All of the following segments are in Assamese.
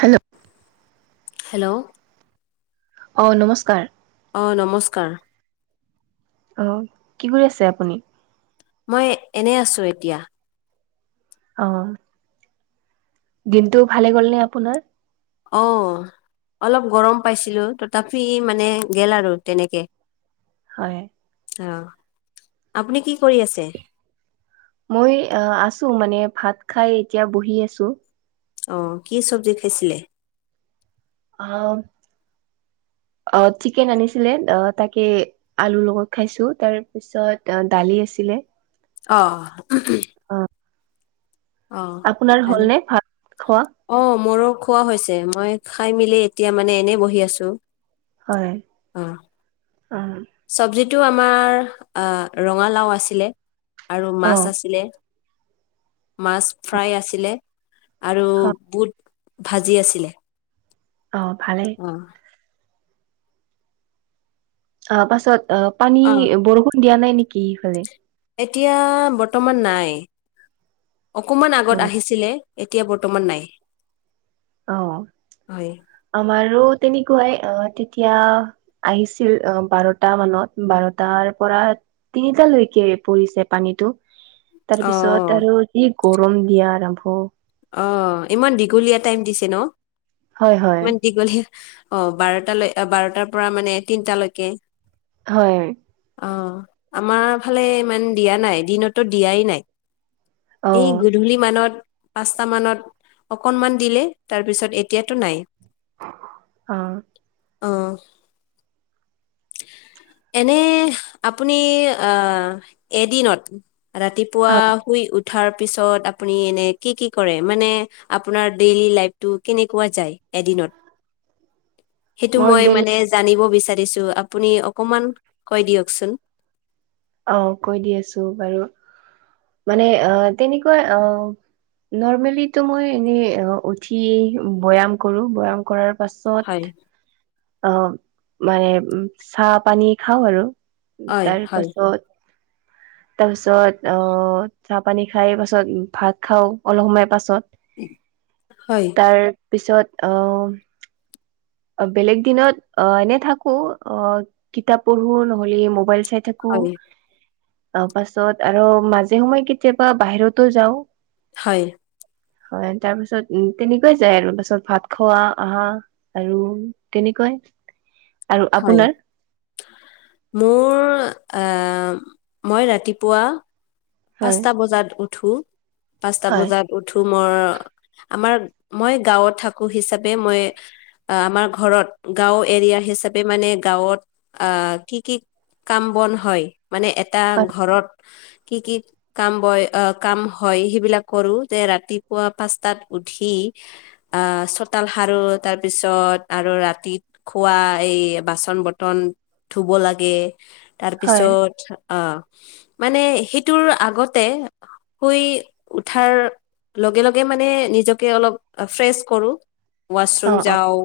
হেল্ল' হেল্ল' অ নমস্কাৰ অ নমস্কাৰ। অ কি কৰি আছে আপুনি? মই এনে আছো এতিয়া। অ দিনটো ভালে গ'ল নে আপোনাৰ? অহ অলপ গৰম পাইছিলোঁ তথাপি মানে গেল আৰু তেনেকে। হয়। অ আপুনি কি কৰি আছে? মই আছো মানে ভাত খাই এতিয়া বহি আছো। আহ কি চব্জি দিছিলে? আহ অ চিকেন আনিছিলে অ তাকে আলুৰ লগত খাইছো তাৰ পিছত অ দালি আছিল। ছিলে। আহ অ আপোনাৰ ভাল হ'লনে ভাত খোৱা অ মোৰো খোৱা হৈছে মই খাই মেলি এতিয়া মানে এনেই বহি আছো। হয় অ। এইটো আমাৰ অ ৰঙালাও আছিলে, আৰু অ মাছ আছিলে। মাছ ফ্ৰাই আছিলে, আৰু অ বুট ভাজি আছিলে। অ ভালেই। অ অ পাছত অ পানী অ বৰষুণ দিয়া নাই নেকি? সেইফালে এতিয়া বৰ্তমান নাই অকমান অ আগত আহিছিলে। এতিয়া বৰ্তমান নাই। অ হয় আমাৰো। তেনেকুৱাই অ তেতিয়া আহিছিল অ বাৰটা মানত বাৰটাৰ পৰা তিনিটালৈকে পৰিছে পানীতটো। অ তাৰপিছত আৰু যি গৰম দিয়া আৰম্ভ অ ইমান দীঘলীয়া টাইম দিছে ন হয় হয় ইমান দীঘলীয়া অ বাৰটালৈ বাৰট হয় অ আমাৰ ফালে ইমান দিয়া নাই দিনতো দিয়াই নাই। অ এই গধূলি মানত পাঁচটা মানত অকনমান দিলে তাৰপিছত এতিয়াতো নাই। অহ অ এনে আপুনি আহ এদিনত ৰাতিপুৱা হয় শুই উঠ উঠাৰ পিছত আপুনি এনে কি কি কৰে? মানে আপোনাৰ ডেইলি লাইফটো কেনেকুৱা যায় এদিনত [unintelligible] সেইটো মই ডেইলি মানে জানিব বিচাৰিছো আপ আপুনি অকণমান কৈ দিয়কচোন। অ কৈ দি আছো বাৰু, মানে আহ তেনেকুৱা আহ নৰ্মেলি মই এনে উঠি ব্যয়াম কৰো, ব্যয়াম কৰাৰ হয় পাছত অ মানে চাহ পানী খাওঁ আৰু হয় তাৰ হয় পাছত তাৰ পিছত অ চাহ পানী খাই পাছত ভাত খাও অলপ সময় পাছত হয়। তাৰ পিছত আহ বেলেগ দিনত অ এনে থাকো অ কিতাপ পঢ়ো নহলে মোব চাই থাকো হয় ত পাছত আৰু মাজে সময়ে কেতিয়াবা বাহিৰতো যাওঁ হয় হয় তাৰ পাছত উ তেনেকুৱাই যাই আৰু পাছত ভাত খোৱা আহা আৰু তেনেকুৱাই আৰু হয় আপোনাৰ মোৰ অহ মই ৰাতিপুৱা হয় পাঁচটা বজাত উঠো পাঁচটা হয় বজাত উঠো মই আমাৰ মই গাঁৱত থাকো হিচাপে মই আমাৰ ঘৰত গাঁও এৰিয়া হিচাপে মানে গাঁৱত অহ কি কি কাম বন হয় মানে এটা হয় ঘৰত কি কি কাম বয় কাম হয় সেইবিলাক কৰো যে ৰাতিপুৱা পাঁচটাত উঠি অ চোতাল সাৰু তাৰপিছত আৰু ৰাতিত খোৱা এই বাচন বাচন বৰ্তন ধুব লাগে তাৰ হয় পিছত উম মানে তোৰ আগতে শুই উঠাৰ লগে লগে মানে নিজকে অলপ ফ্ৰেচ কৰো অ ৱাছৰুম অ যাওঁ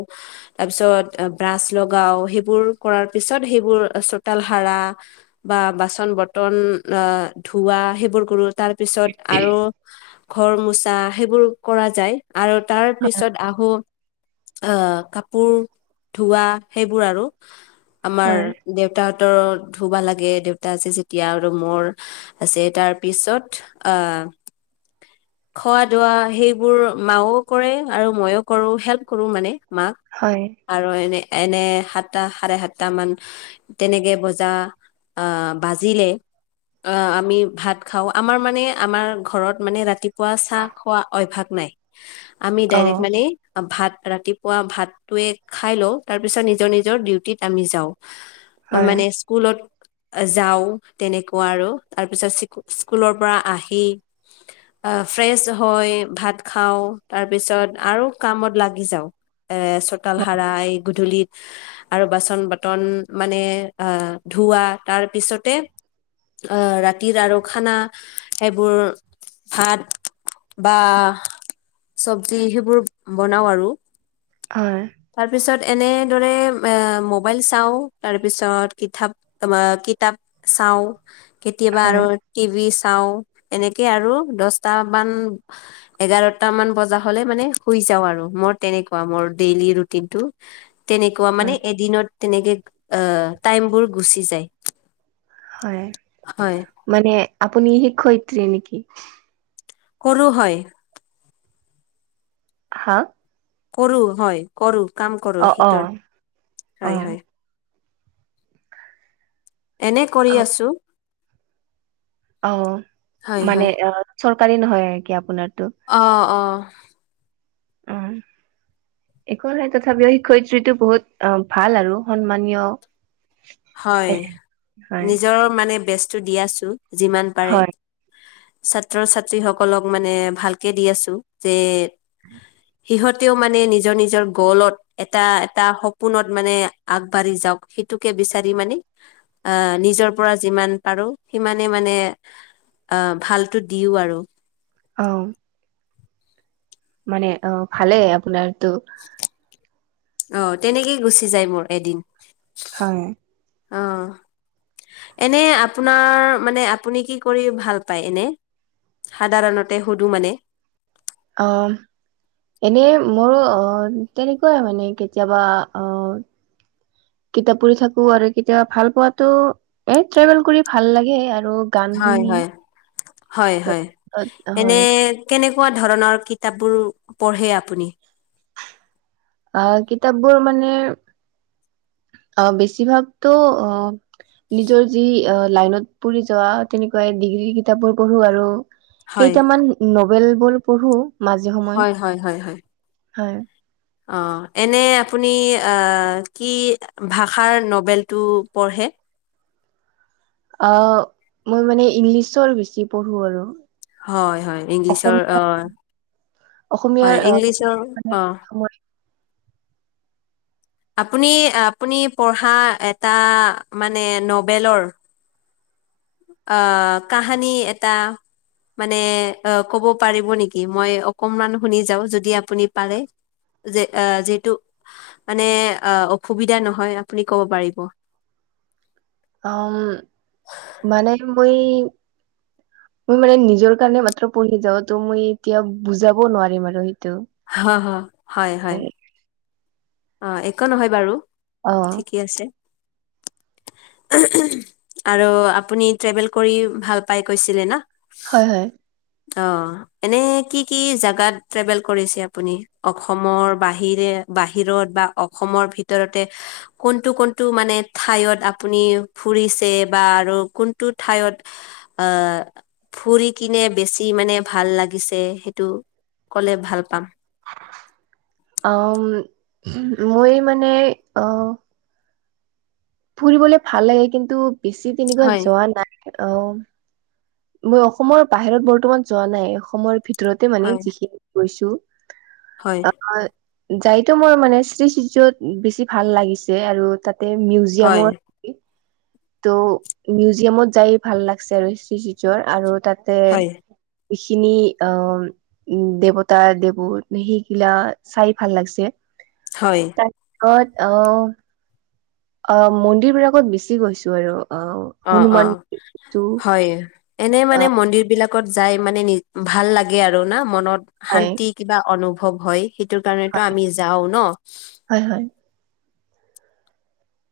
তাৰ পিছত বাচ্ছ লগাও সেইবোৰ কৰ পিছত সেবোৰ চোতালত হাৰা বা বাচন বৰ্তন নে ধুৱা সেইবোৰ কৰো তাৰ পিছত আৰু ঘৰ মোচা সেইবোৰ কৰা যায় আৰু তাৰ পিছত আহো আহ কাপোৰ ধোৱা সেইবোৰ আৰু আমাৰ হয় দেউতাহঁতৰ ধুবা লাগে দেউতা আছে যেতিয়া আৰু মোৰ আছে তাৰ পিছত আহ খোৱা দোৱা সেইবোৰ মাও কৰে আৰু ময়োও কৰো হেল্প কৰো মানে মাক হয় আৰু এনে এনে সাতটা সাৰে সাতটা মান তেনেকে বজা আহ বাজিলে অহ আমি ভাত খাওঁ আমাৰ মানে আমাৰ ঘৰত মানে ৰাতিপুৱা চাহ খোৱা অভ্যাস নাই। আমি অ ডাইৰেক্টৰ মানে ভাত ৰাতিপুৱা ভাতটোয়ে খাই লও তাৰ পিছত নিজৰ নিজৰ ডিউটিত আমি যাওঁ হয় মানে হয় স্কুলত যাওঁ তেনেকুৱা আৰু তাৰপিছত স্কুলৰ পৰা আহি আহ ফ্ৰেছ হৈ ভাত খাওঁ তাৰপিছত আৰু কামত লাগি যাওঁ এ চোতাল সাৰা গধূলিত আৰু বাচন বৰ্তন মানে আহ ধুৱা তাৰ পিছতে [unintelligible] আহ ৰাতিৰ আৰু খানা সেইবোৰ ভাত বা চবজি সেইবোৰ বনাও আৰু হয় তাৰ পিছত এনেদৰে মোবাইল চাওঁ তাৰপিছত কিতাপ কিতাপ চাওঁ কেতিয়াবা আৰু হয় টিভি চাও এনেকে আৰু দছটামান এঘাৰটা মান বজা হলে মানে শুই শুই যাওঁ আৰু মোৰ তেনেকুৱা ডেলি ৰুটিন সেইটোৱেই আৰু তেনেকুৱা মানে হয় এদিনত তেনেকে আহ টাইমবোৰ গুচি যায় হয় হয় মানে আপুনি শিক্ষয়িত্ৰি নেকি কৰো হয় হা কৰো হয় কৰো কাম অ অ কৰোটোৰ অ হয় হয় এনে কৰি অ আছো অ হয় হয় মানে অ চৰকাৰী নহয় আৰু কি আপোনাৰ অ অ অ একখনো নাই তথাপিও শিক্ষয়িত্ৰীটো বহুত অ ভাল আৰু সন্মানীয়। হয় হয় নিজৰ মানে বেসটো দিয়াছো। যিমান পাৰে। হয় ছাত্ৰ ছাত্ৰী সকলক মানে ভালকে দি আছো যে। সিহঁতেও মানে নিজৰ নিজৰ গলত এটা এটা সপোনত মানে আগবাঢ়ি যক যাক সেইটোকে বিচাৰি মানে আহ নিজৰ পৰা যিমান পাৰো সিমানে মানে। অ ভালো দিও আৰু। অ। মানে অ ভালে আপোনাৰটো। অ তেনেকেই গুচি যায় মোৰ এদিন। হয়। অ এনে আপোনাৰ মানে আপুনি কি কৰি ভাল পায় এনে। সাধাৰণতে সুধো মানে। অ এনে মোৰো আহ তেনেকুৱাই মানে কেতিয়াবা আ। কিতাপ পঢ়ি থাকো আৰু কেতিয়াবা ভাল পোৱাাতো এ ট্ৰেভেল কৰি ভাল লাগে আৰু গান হয় শুনি হয় হয় হয় এনে হয় কেনেকুৱা কুৱা ধৰণৰ কিতাপ বোৰ পঢ়ে আপুনি আহ কিতাপবোৰ মানে অ বেছিভাগতো নিজৰ যি লাইনত পৰিঢ যোৱা তেনেকুৱাই ডিগ্ৰী কিতাপবোৰ পঢ়ো আৰু হয় কেইটামান নবেল বোৰো পঢ়ো মাজে সময় হয় হয় হয় হয়। হয়। অ এনে আপুনি কি ভাষাৰ নবেলটো পঢ়ে। অ মই মানে ইংলিছৰ বেছি পঢ়ো আৰু হয় হয় ইংলিছৰ অ। অসমীয়াৰ অসমীয়াৰ হয় ইংলিছৰ আপুনি আপুনি পঢ়া এটা মানে নবেলৰ। আ কাহানী এটা। মানে অ ক'ব পাৰিব নেকি মই অকনমান শুনি যাও যদি আপুনি পাৰে যে যিহেতটো মানে অসুবিধা নহয় আপুনি ক'ব পাৰিব। [unintelligible] উম মানে মই মই মানে নিজৰ কাৰণে মাত্ৰ পঢ়ি যাও ত' মই এতিয়া বুজাব নোৱাৰিম আৰু। হা হা হয় হয়। অ একো নহয় বাৰু অ ঠিকেই আছে। [inaudible] আৰু আপুনি ট্ৰেভেল কৰি ভাল পাই কৈছিলে না। [unintelligible] হয় হয়। অ এনে কি কি জোগাত ট্ৰেভেল কৰিছে আপুনি অসমৰ বাহিৰে বাহি। বাহিৰত বা অসমৰ ভিতৰতে কোনটো কোনটো মানে ঠাইয়ত আপুনি ফুৰিছে [unintelligible] যে বা আৰু কোনটো ঠাইত আ ফুৰিকিনে বেছি মানে বেছি। [unintelligible] ভাল লাগিছে সেইটো কলে ভাল পাম। অম মই মানে অ। ফুৰিবলে ভাল লাগে কিন্তু বেছি তেনেকুৱা হয়, যোৱা নাই। অ মই অসমৰ বাহিৰত বৰ্তমান যোৱা নাই অসমৰ ভিতৰত [unintelligible] ভিতৰতে মানে হয়, যিখিনি কৈছো হয় যাইটো মোৰ মানে শ্ৰীচত বেছি ভাল লাগিছে আৰু তাতে [unintelligible] হয় ত' মিউজিয়ামত যায় ভাল লাগিছে আৰু আজি আৰু তাত [unintelligible] তে হয়, স খিনি অ উ দেৱতা দেৱোত সেইগিলা চাই ভাল লাগিছে [unintelligible] হয় কত অ অ মন্দিৰ বিলাকত বেচি গৈছো আৰু অ অ অ হনুমান মন্দিৰটো হয় এনে মানে অ মন্দিৰ বিলাক ত যাই মানে নি ভাল লাগে আৰু না মনত হয় শান্তি কিবা অনুভৱ হয় সেইটোৰ কাৰণেতো আমি যাও ন হয় হয়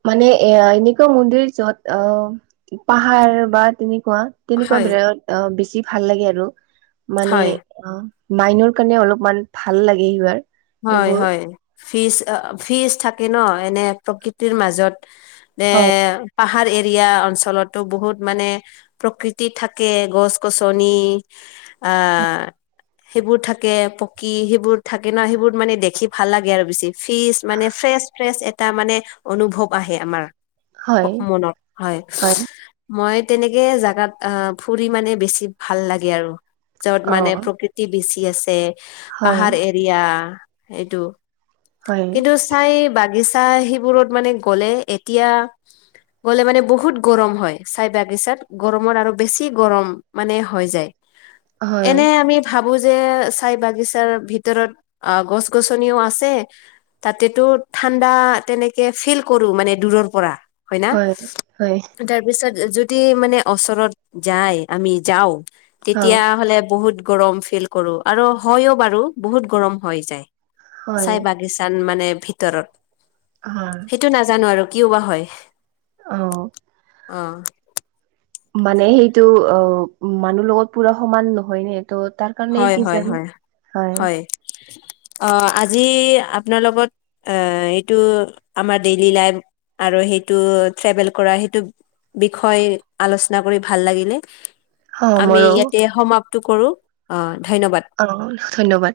মানে এ এনেকুৱা মন্দিৰ যত অ পাহাৰ বা তেনে খোৱা তেনেকুৱা হয় বিৰত অ বেছি ভাল লাগে আৰু মানে হয় অ মাইনৰ কাৰণে অলপমান ভাল লাগে হিয়াৰ হয় হয় ফিজ ফিজ থাকে ন এনে প্ৰকৃতিৰ মাজত এ হয় পাহাৰ এৰিয়া অঞ্চলতো বহুত মানে প্ৰকৃতি থাকে গছ গছনি আ সেইবোৰ থাকে পকী সেইবোৰ থাকে ন সেইবোৰ মানে দেখি ভাল লাগে আৰু বেছি ফিচ মানে ফ্ৰেচ ফ্ৰেচ এটা মানে অনুভৱ আহে আমাৰ হয় [unintelligible] মনত হয় মই তেনেকে জেগাত অ ফুৰি মানে বেছি ভাল লাগে আৰু যত অ মানে প্ৰকৃতি বেছি আছে হয় পাহাৰ এৰিয়া এইটো হয় কিন্তু চাই বাক [unintelligible] বাগিচা সেইবোৰত মানে গ'লে এতিয়া গ'লে মানে বহুত গৰম হয় চাই বাগিচাত গৰমত আৰু বেছি গৰম মানে হৈ যায় [unintelligible] হয় এনে আমি ভাবো যে চাই বাগিচাৰ ভিতৰত অ গছ গ গছনিও আছে তাতেতো ঠাণ্ডা তেনেকে ফিল কৰো মানে দূৰৰ পৰা [unintelligible] হয় ন তাৰপিছত যদি মানে ওচৰত যায় আমি যাওঁ অ তেতিয়া হলে বহুত গৰম ফিল কৰো আৰু হয়ও বাৰু বহুত গৰম হৈ যায় হয় চাই বাগিচাত মানে ভিতৰত হয় সেইটো নাজানো আৰু কিয় বা হয় অ অ মানে সেইটো অ মানুহ লগত পুৰা সমান নহয় ন [unintelligible] ত তাৰ কাৰণে এই হয় কি হয় চ হয় হয় [unintelligible] অ আজি আপোনাৰ লগত এ এইটো আমাৰ ডেইলি লাইফ আৰু সেইটো ট্ৰেভেল কৰা সেইটো বিষয় আলোচনা কৰি ভাল লাগিলে। অ আমি মোৰো ইয়াতে সমাপ্ত কৰো অ ধন্যবাদ অ ধন্যবাদ